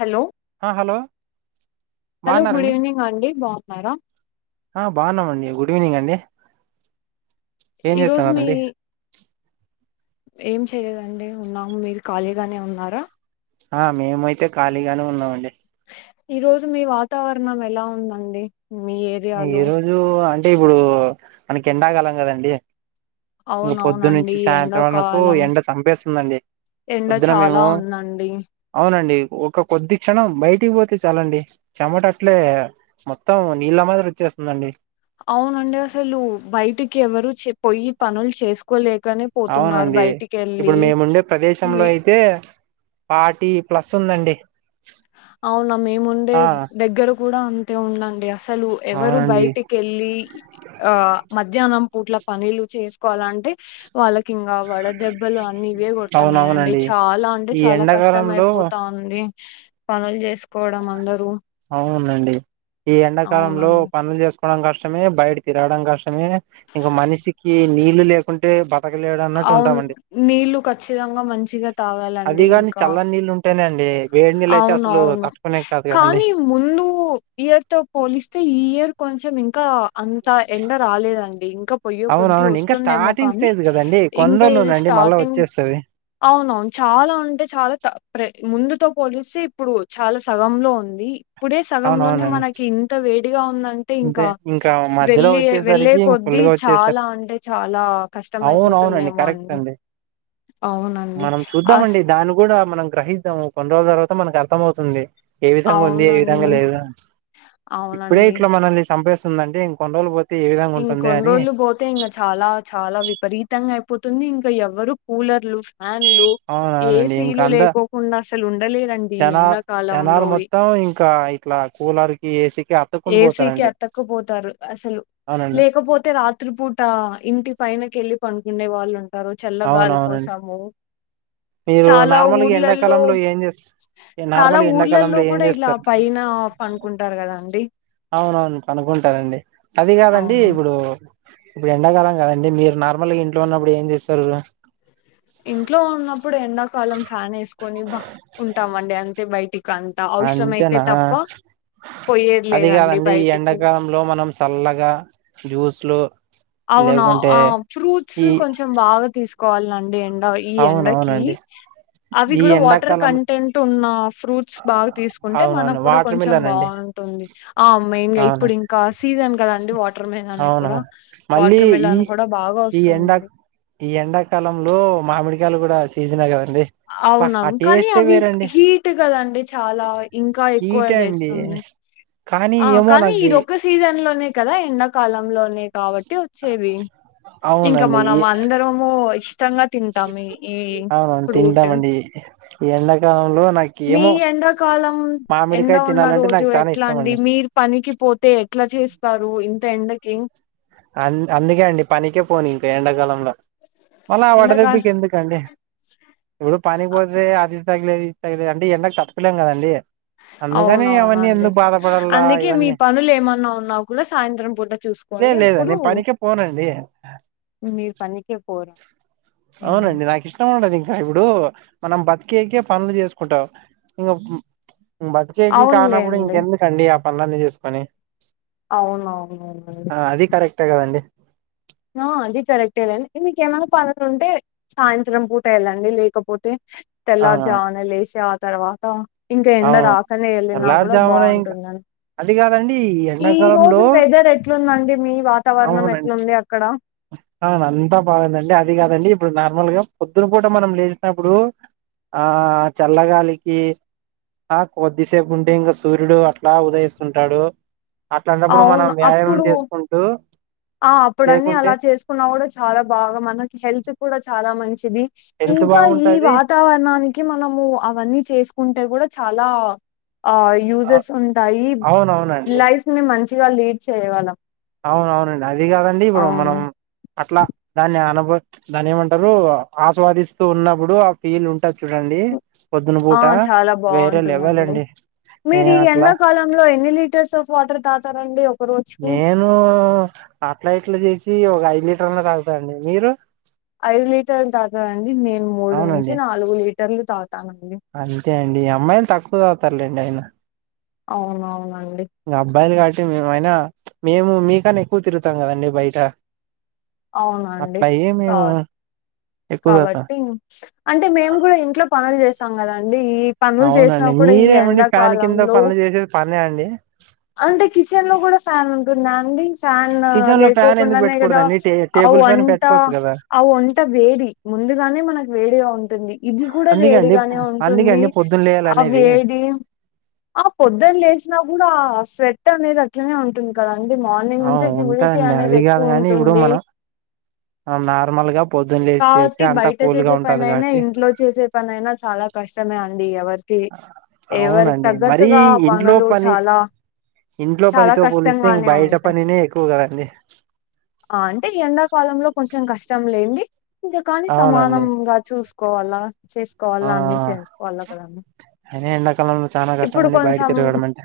Hello hello hello బాగున్నారా good అండి evening బాగున్నారా బాగున్నామండి. గుడ్ ఈవెనింగ్ అండి ఏం ఈ రోజు మీ చేస్తున్నారండి ఏం చెయ్యదండి ఉన్నాము మీరు ఖాళీగానే ఉన్నారా. ఆ మేమయితే ఖాళీగానే ఉన్నామండి. ఈ రోజు మీ వాతావరణం ఎలా ఉందండి. మీ ఏరియాలో ఈ రోజు టే ఇప్పుడు మనకి ఎండకాలం కదండి పొద్దు నుంచి అవునవునండి సాయంత్రం వరకు ఎండాకాలం ఎండ చంపేస్తుందండి. ఎండ పొద్దున చాలా మేము ఉందండి అవునండి. ఒక కొద్ది క్షణం బయటికి పోతే చాలండి. చెమట అట్లే మొత్తం నీళ్ళ మా చేస్తుందండి. అవునండి అసలు బయటికి ఎవరు చె పోయి పనులు చేసుకోలే అవునండి ఇప్పుడు మేముండే ప్రదేశంలో మీ అయితే పార్టీ ప్లస్ ఉందండి. [unintelligible] అవునా మేముండే ఆ దగ్గర కూడ అంతే ఉందండి అసలు అసలు ఎవరు అవునండి బయటికి వెళ్ళ ఆ మధ్యాహ్నం పూట్ల పనిలు చేసుకోవాలంటే వాళ్ళకి ఇంగా వడ దెబ్బలు అన్ని ఇవే కొడుతన్నాయండి. అవునవునండి చాలా అంటే ఈ చాలా కష్టం ఎండాకాలంలో అయిపోతాంది. అ [unintelligible] పనుల్ చేసు పోవడం అందరూ నండి ఈ ఎండాకాలంలో అవునండి పనులు చేసు కష్టమే బయట తిరడం కష్టమే ఇంక మనిషికి నీళ్ళు లేకుంటే బతకలేడు అన్నట్టు అవును ఉంటామండి నీళ్లు ఖచ్చితంగా మంచిగా తాగాలండి ఇంకా ఏ వేడ్నీల్లయితే అసలూ అవునవును కానీ ముందు ఇయర్ తో పోలిస్తే ఈ ఇయర్ కొంచెం ఇంకా అంత ఎండ రాలేదండి ఇంకా పొయ్యే కొద్దీ అవునవునండి ఇంకా వస్తుందేమో స్టార్టింగ్ కానీ స్టేజ్ కదండి కొన్ని ఇంకా ఇది రోజులునండి మళ్ళా స్టార్టింగ్ వచ్చేస్తది అవునవును చాలా అంటే చాలా తే ప్రే ముందు తో పోలిస్తే ఇప్పుడు చాలా సగం లో ఉంది ఇప్పుడే సగంలోనే అవునవునండి మనకి ఇంత వే ఉందంటే అంతే ఇంకా మధ్యలో వెళ్ళి వెళ్ళే వచ్చేసరికి ఫుల్ కొద్దీ గా వచ్చేసారు చాలా అంటే చాలా కష్టం అవునవునండి అయిపోతుందేమో కరెక్ట్ అండి అవునండి. మనం అస్ చూద్దామండి దాన్ని కూ కూడా మనం గ్రహిద్దాము కొన్ని రోజుల తర్వాత మన అర్తమౌతుంది ఏ విధంగా ఉంది ఏ విధంగా అవునండి. లేదు ఇప్పుడే అవునండి. చంపేస్తుందండి ఇంకొన్రోలు పో ఇంకొన్రోలు పోతే ఇంగ చాలా చాలా విపరీతంగా పోతుంది ఇంకా ఎవ్వరు కూలర్లు ఫ్యాన్లు అవునవునండి ఇంకా ఏసీలు అంత లేకోకుండా అసలు ఉండలేరండి ఈ జనా ఎండాకాలంలో జనాలు మొత్తం ఇంకా ఇట్లా కూలర్ కి ఏసీ ఏసీకి అతక్కుపోతారు అసలు అవునండి లేకపోతే రాత్రిపూట ఇంటి పైనకెళ్ళి పనుకుండే వాళ్ళు టారూ చల్ల గాలి అవునవునండి కోసాము మీరు చాలా నార్మల్గా ఊర్లలో ఎండాకాలంలో ఏం చేస్త చాలా నార్మల్ ఊర్లల్లో ఎండాకాలంలో ఏం కూడా ఇలా చేస్తారు పైన పనుకుంటారు కదాండి అవునవును పనుకుంటారండి అది కాదండి అవును ఇప్పుడు ఇప్పుడు ఎండాకాలం కదండి మీరు నార్మల్ గా ఇంట్లో ఉన్నప్పుడు ఏం చేస్ [unintelligible] ఇంట్లో ఉన్నప్పుడు ఎండాకాలం ఫ్యాన్ వేసు కొని బాహ్ ఉంటామండి అంటే బైటి అంతెనా పోయేది అది లేదండి కాదండి ఈ బయటికి ఎండాకాలంలో మనం సల్లగా జ్యూస్లు అవును లేకుంటే ఆ ఫ్రూట్స్ ఈ కొంచెం బాగా తీస్ కాల్ అండి ఈ ఎండకి అవునవునండి అవి ఈ కూడా వాటర్ ఎండాకాలం కంటెంట్ ఉన్న ఫ్రూట్స్ బాగా తీసుకుంటే అవునవును మనకు కూడా వాటర్ కొంచెం మిలన్ అండి బాగుంటుంది ఆ మెయిన్ గా అవును ఇప్పుడు ఇంకా సీజన్ కదండి వాటర్ మెలన్ అవును కూడా మళ్ళీ వాటర్ ఈ మెలన్ కూడా బాగా ఈ ఎండ వస్తుంది ఈ ఎండాకాలంలో మామిడికాయలు కూడా సీజన్ కద అవునాం కానీ అవి హీట్ కదండి చాలా ఇంకా ఎక్కువ ఈటే అండి చేస్తుంది కానీ ఆ ఏమో కానీ నాకి ఇదొక్క సీజన్ లోనే కదా ఎండాకాలంలోనే కాబట్టి ట్టి వచ్చేవి ఇంకా అవునండి మనం ఏ అందరము ఇష్ ఇష్టంగా తింటాము ఈ అవునవును ఫ్రూట్ తింటామండి ఈ ఎండాకాలంలో నాకు మీ ఏమో ఎండాకాలం ఎండ మామిడికాయ ఉన్న తినాలంటే రోజు నాకు చాలా ఎట్లా ఇష్టం అండి మీరు పనికి పోతే ఎట్లా చేస్తారు ఇంత ఎండకి అ అందుకే అండి పనికే పోను ఇంకా ఎండాకాలంలో మల్ల అ ఎండాకాలం వడదెబ్బికెందుకండి ఇపుడు పనికి పోతే అది తగిలేది తగలిదు అంటడి ఎండకు తప్పకోలేం కదండి అందుకని అవన్నీ అవునవునండి ఎందుకు బాధపడాలా అందుకే మీ ఇవన్నీ పనులు ఏమన్నా ఉన్నా కూడా సాయంత్రం పూట చూసుకోండి లే లేద అప్పుడు నేన్ పనికే పోనండి మీరు పనికే పోరా అవునండి నాకు ఇష్టం ఉండదు ఇంకా ఇప్పుడు మనం బతికేకే పనులు చేసుకుంటాం ఇంక బత్ కేజి కానప్పుడు అవునులేండి ఇంకెందుకండి పనులన్నీ చేసుకొని అవునవునవునండి ఆ అది కరెక్టా కదండి ఆ అది కరెక్టే లేండి మీకేమైనా పనులు ఉంటే సాయంత్రం పూట వెళ్ళండి లేకపోతే ఆ తెలర్జామున లేసి నప్పుడు తర్వాత ఇంకా ఎండ అవును రాకనే ఎళ్ళినా కూడా తెల్లారుజామున ఇంకా బాగుంటుందని అది కాదండి ఈ రోజు ఎండాకాలంలో వెదర్ ఎట్లుందండి మీ వాతావరణం అవునండి ఎట్లుంది అవును అంతా బాగుందండి అది కాదండి ఇప్పుడు నార్మల్గా పొద్దున పూట మనం లేచినప్పుడు ఆ చల్లగాలికి ఆ కొద్దిసేపు ఉంటే ఇంకా సూర్యుడు అట్లా ఉదయిస్తుంటాడు అట్లాంటాప్పుడు మనం అవును వ్యాయామం అప్పుడు చేసుకుంటూ ఆ అప్పుడ అన్ని లేకుంటే అలా చేసుకున్నా కూడా చాలా బాగా మనకి హెల్త్ కూడా చాల చాలా మంచిది హెల్త్ ఇంకా ఈ బాగుంటది వాతావరణానికి మనము అవన్నీ చేసుకుంటే కూడా చాలా ఆ అ యూజెస్ ఉంటాయి అవునవునండి లైఫ్ ని మంచిగా లీడ్ చేయవళ్లం అవునవునండి అది కాదండి ఇప్పుడు మనం అట్లా దాన్ని ఆన దాని ఏమంటారు ఆస్వాదిస్తూ ఉన్నప్పుడు ఆ ఫీల్ ఉంటు ఆ చాలా వేరే లెవెల్ బాగుంటుందండి అండి మీరు నేను ఈ అట్లా ఎండాకాలంలో ఎన్ని లీటర్స్ ఆఫ్ వాటర్ తాగు వెళ్తారండి నేను అట్లా ఇట్లా చేసి ఒక ఐదు లీటర్లు తాగుతాండి మీరు ఐదు లీటర్ దాదండి నేను మూడు నుంచి అవునండి నాలుగు లీటర్లు తాగుతానండి తాతర్లేండి అయిన అవునవును అబ్బాయిని కాబట్టి మేమైన చుప్ మేము మీకన్నా ఎక్కువ తిరుగుతాం కదండి బయట అవునండి అట్లా ఏ మేము కాడ్ ఎక్కువ శాతం కాబట్టి అంటే మేము కూడా ఇంట్లో పనులు చేాం కదండి అ ఈ పనులు చేసినా అవునండి కూడా ఈ మీరేమండి ఫ్యాన్ కింద ఎండాకాలంలో పనులు చేసేది పనే అండి అంటే కిచెన్ లో కూడా ఫ్యాన్ ఉు ప్పు నాంది ాన్ కిచెన్ లో ఫ్యాన్ ఎందుకు లేకోకుండానే కదా పెట్టకూడదండి టే ఆ టేబుల్ ఫ్యాన్ వంట పెట్టుకోవచ్చు కదా ఆ వంట వేడి ముందుగానే మనకు వేడిగా ఉంటుంది ఇది కూడా అందుకేండి వేడిగానే ఉంటుంది అందుకేండి పొద్దున్న లేయాలి ఆ అనేది వేడి ఆ పొద్దున లేసినా కూడా ఆ స్వెట్ అనేది అట్లనే ఉంటుంది కదా ఆ ఉంటాండి అది కాదు ఎక్కువ కాని ఇప్పుడు ఉంటుంది మనం నార్మల్గా కాబట్టి బయట చేసే పని అయినా కాబట్టి ఇంట్లో చేసే పని అయినా చాలా కష్టమే అ అండి ఎవరు ఎవరికి అవునండి మరీ తగ్గట్టుగా ఇంట్లో పనులు పని చాలా ఇంట్లో చాలా పనితో పోలిస్తే ఇంక కష్టంగానే బయట ఉంటాయి పనినే ఎక్కువ కదండి అంటే ఈ ఎండాకాలంలో కొంచెం కష్టం లేండి ఇంకా కాని అవునండి సమానంగా చూసు కోవాలా చేసుకోవాల ఆ అన్ని చేసుకోవాలి అక్కడ అయినా ఎండాకాలంలో చాలా కష్టం ఇప్పుడు అండి బయట కొంచెం తిరగడం అంటే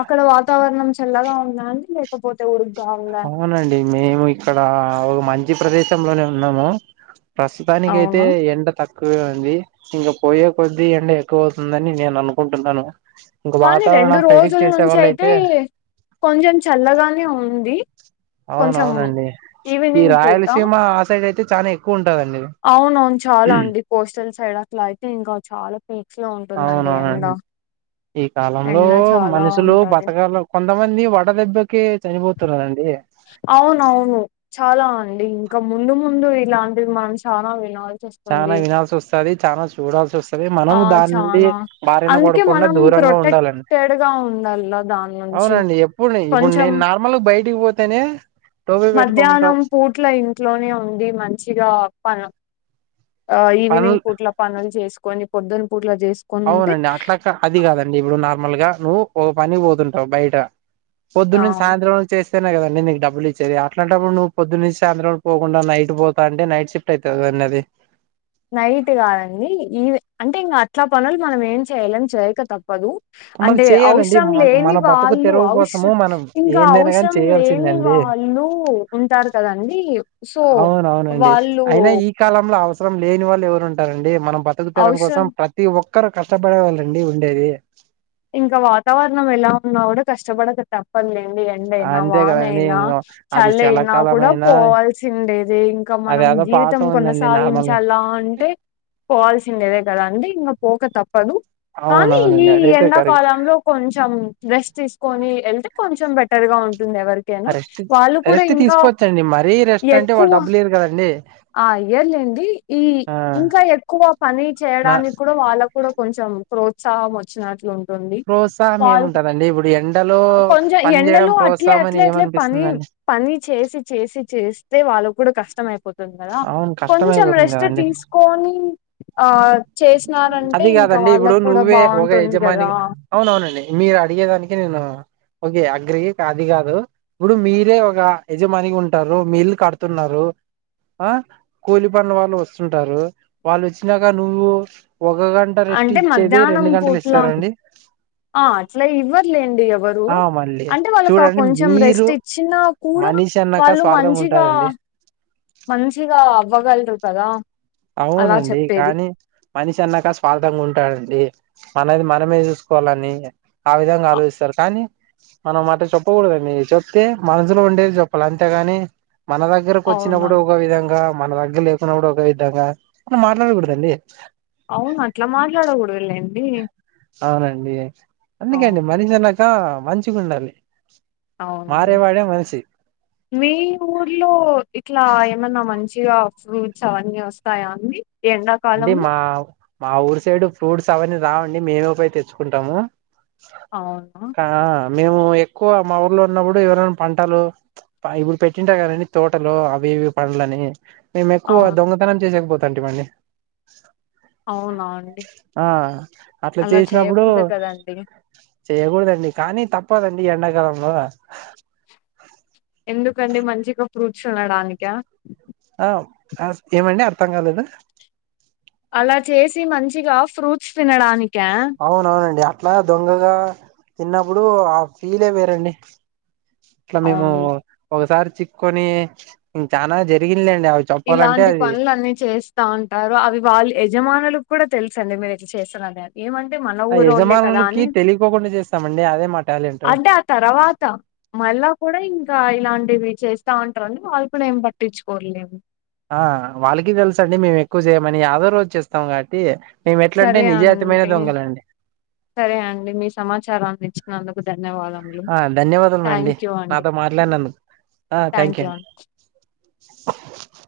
అక్కడ వాతావరణం చల్లగా ఉంద అండి లేకపోతే ఉ అవునండి మేము ఇక్కడ ఒక మంచి ప్రదేశ్ ంలోనే ఉన్నాము ప్రస్తుతానికి అయితే అవునా ఎండ తుక్ ఎక్కువే ఉంది ఇంకా పోయే కొద్దిీ ఎండ ఎక్కువ అవుతుందని నేను అనుకుంటున్నాను ఇంక కానీ రెండు వాతావరణం ప్రెడిక్ట్ రోజుల చేసే నుంచి వాళ్ళు అయితే కొంచెం చల్లగానే ఉ ది అవునవునండి ఈ రాయలసీమ ఆ సైడ్ అయితే చానే ఎక్కువ ఉంటదండి అవున అవును చాలా అండి కొస్టల్స్ సైడ్ట్లా అయితే ఇంకా చాలా పీక్స్ లో ఉంటుందండి ఎండ అవునవునండి ఈ కాలంలో ఎండ చాలా మనుషులు ఉంటది బతకలు కొంతమంది వడ దెబ్బకి చనిపోతు [inaudible] అవునవును చాలా అండి ఇంకా ముందు ముందు ఇలాంటిది మనం చాలా వినాలి చానా వినాల్సి వస్తది చానా చూడాల్సి వస్తది ఆ! మనము దాని నుండి చానా బారిన అందుకే పడకుండా మనం దూరంగా ఉండాలండి ప్రొటెక్టెడ్‌గా ఉండాల్ల దాని నుంచి. అవునండి ఎప్పుడు ఇప్పుడు కొంచెం నేను నార్మల్గ బయట పోతేనే టోపీ పెట్టుకుంటాం మధ్యాహ్నం పూట్ల ఇంట్లోనే ఉంది మంచిగా ప ఆ పనులు ఈవినింగ్ పూట్ల పనులు చేసుకు కొన్ని పొద్ద అవునండి అట్లాగా అది కాదండి ఇప్పుడు నార్మల్గా నువ్వు ఓ పనికి పోతుంటావు బయట పొద్దున్న నుంచి ఆహ్ సాయంత్రం వరకు చేస్త ఇేనా కదండి నీకు డబ్బులు ఇచ్చేది అట్లాంటప్పుడు నువ్వు పొద్దు నుంచి సాయంత్రం వరకు పోకుండా నైట్ పోతా అంటే నైట్ షీఫ్ట్ అయితది కదా అది నైట్ కాదండి ఈవ అంటే ఇంగా అట్లా పనులు మనం ఏం చెయలేం చెయ్యక తప్పదు మనం అంటే చేయాలండి అవసరం మన లేని మన బతుకు వాళ్ళు తెరువు అఔషర కోసము మనం ఇంక ఏందైనా కానీ అవసరం లేని చేయాల్సిందండి వాళ్ళు ఉంటారు కదంీ అవునవునండి అయినా ఈ కాలంలో అవసర లేని వాళ్ళు ఎవరు ఉంటారండి మనం బతుకుతరం అవసరం కోసం ప్రతి ఒక్క ఎక్కరు కష్టపడే వాళ్ళండి ఉండేది ఇంకా వాతవరణం ఎలా ఉన్నా కూడా కష్టపడక తప్పదదులే ఎండయినా అంతే వాన కదండి అయినా ఇంగ అది చలి అయినా కూడా చలకాలమైన పోవాల్సిండేది ఇంకా అది మనం అదో పాట జీవితం ఉందండి నార్మల్ కొనసాగించాలా అంటే పోవాల్సిందే కదా అండి ఇంకా పోక తప్ప ప్పదు కానీ ఈ అవునవునండి అదైతే ఎండ కరెక్ట్ ంలో కొంచెం రేష్ తీసుకొని వెళ్తే కొంచెం బెటర్ గా ఉంటుంది. ఎవరికైనా రెస్ట్ వాళ్ళు కూడా రెస్ట్ ఇంకా తీసుకోవచ్చండి. మరీ రెస్ట్ అంటే ఎక్కువ వాళ్ళు డబ్బులు ఇవ్వరు కదండీ. ఆ ఇయ్యర్లెండి. ఈ ఇంకా ఎక్కువ పని నా చేయడానికి కూడా వాళ్ళకు కూడా కొంచెం ప్రోత్సాహం వచ్చినట్లు ఉం టుంది ప్రోత్సాహం వాళ్ ఏముంటదండి ఇప్పుడు ఎండలో కొంచెం పని చేయడం ఎండలు అట్లే ప్రోత్సాహం అని అట్లే అట్లే పని ఏమనిపిస్తుందండి పని చేసి చేసి చేస్తే వాళ్ళ కూడా కష్టమైయిపోతుంది. కదా అవును కష్టం కొంచెం అయిపోతుంది రెస్ట్ కదండి తీసుకొని ఆ చేసినారంటే అది ఇంకా కాదండి ఇప్పుడు వాళ్ళకు కూడా నువ్వే ఒక బాగుంటుంది. యజమాని కదా అవునవునండి మీరు అడిగేదానికి నేను ఒకే అగ్రీ. అది కాదు ఇప్పుడు మీరే ఒక యజమానిగా ఉంటారు. మీ ఇల్లు కడుతున్నారు. ఆ కూలి పనుల వాళ్ళు వస్తుంటారు. వాళ్ళు వచ్చినాక నువ్వు ఒక గంట రెస్ట్ అంటే ఇచ్చేది. మధ్యాహ్నం రెండు గంటలు పూట్ల ఇస్తారండి. ఆ అట్లా ఇవ్వర్ లేండి. ఇపుడు ఆ మళ్ళీ అంటే వాళ్ళకి చూడండి కొంచెం మీరు రెస్ట్ ఇచ్చిన కూడా మనిషి అన్నాక వాళ్ళు స్వార్థంగా మంచిగా ఉంటారండి మంచిగా అవ్వగలరు. కదా అలా అవునండి. చెప్పేది కానీ మనిషి అన్నాక స్వార్థంగా ఉంటాడండి. మనది మనమే చూసుకోవాలని ఆ విధంగా. అ- ఆలోచిస్తారు. కానీ మనం మాట చెప్పకూడదండి చెప్తే మనసులో ఉండేది చెప్పాలి. అంతేగాని మన దగ్గరకి వచ్చిన కూడా అవునండి ఒక విధంగా మన దగ్గర లేకున్నప్పుడు ఒక వి అప్పుడు మాట్లాడదాం లేండి. అవును అట్లా మాట్లాడ కొడాదు లెండి. అవునండి. ఎందుకు అండి మనిష లాగ ఆ మంచిగా ఉండాలి. అవునను మారేవాడే మనిషి మీ ఊర్లో ఇట్లా ఏమన్నా మంచి మంచిగా ఫ్రూట్స్ అవన్నీ వస్తాయా అండి. ఈ అంటే ఎండాకాలంలో? మా మా ఊరు సైడ్ ఫ్రూట్స్ అవన్నీ రావండి. మేమే పోయ్ తెచ్చుకుంటాము. అవునా కా మేము ఎక్కువ మా ఊర్లో ఉన్నప్పుడు ఎవరైనా పంటలు ఇప్పుడు పెట్టింటా కాదండి. తోటలు అవి ఇవి పంటలని మేం ఎక్కువ అవును. దొంగతనం చేసేకపోతాం తంటి మన్ని అవునా అండి? ఆ అట్లా అలా చేసినప్పుడు చేయకూడదు కదండీ. చేయకూడదండి. కానీ తప్పు తప్పదండి. ఎండాకాలంలో ఎందుకండి. మంచిగా ఫ్రూట్స్ ఉండడానిక ఆ ఏమండి అర్థం కాలేదు. అలా చేసి మంచిగా ఫ్రూట్స్ తినడానికి అవునవునండి అట్లా దొంగగా తిన్నప్పుడు ఆ ఫీలే వేరండి ఇలా మేము అవును. ఒకసారి చిక్కొని చాల జరిగి ఇలాంటి పనులు అన్నీ చేస్తా ఉంటారు అవి వాళ్ళు యజమానులు కూడా తెలుసు అండి మీరు ఇట్లా చేస్తు అ ఏమంటే మన ఆ ఊరురో వాళ్ళే కదా యజమానులకి అని తెలియకోకుండా చేస్తామండి అదే మా టాలెంట్ అంటే ఆ తర్వాత మళ్ళా కూడా ఇం ఇలాంటివి చేస్తా ఉంటారుడి వాళ్ళు కూడా ఏం పట్టించుకోలేము ఆ వాళ్ళకి తెలుస అండి మేము ఎక్కువ చేయమని యాదో రోజు చేస్తాం కాబట్టి మేము ఎట్లంటే సరే నిజాయితీమైన అండి దొంగలండి సరే అండి మీ సమాచారాన్ని ఇచ్చినందుకు ధన్యవాదములు ఆ ధన్యవాదములండి థ్యాంక్ యూ అండి నాతో మాట్లాడినందుకు థ్యాంక్ యూ అండి ఉ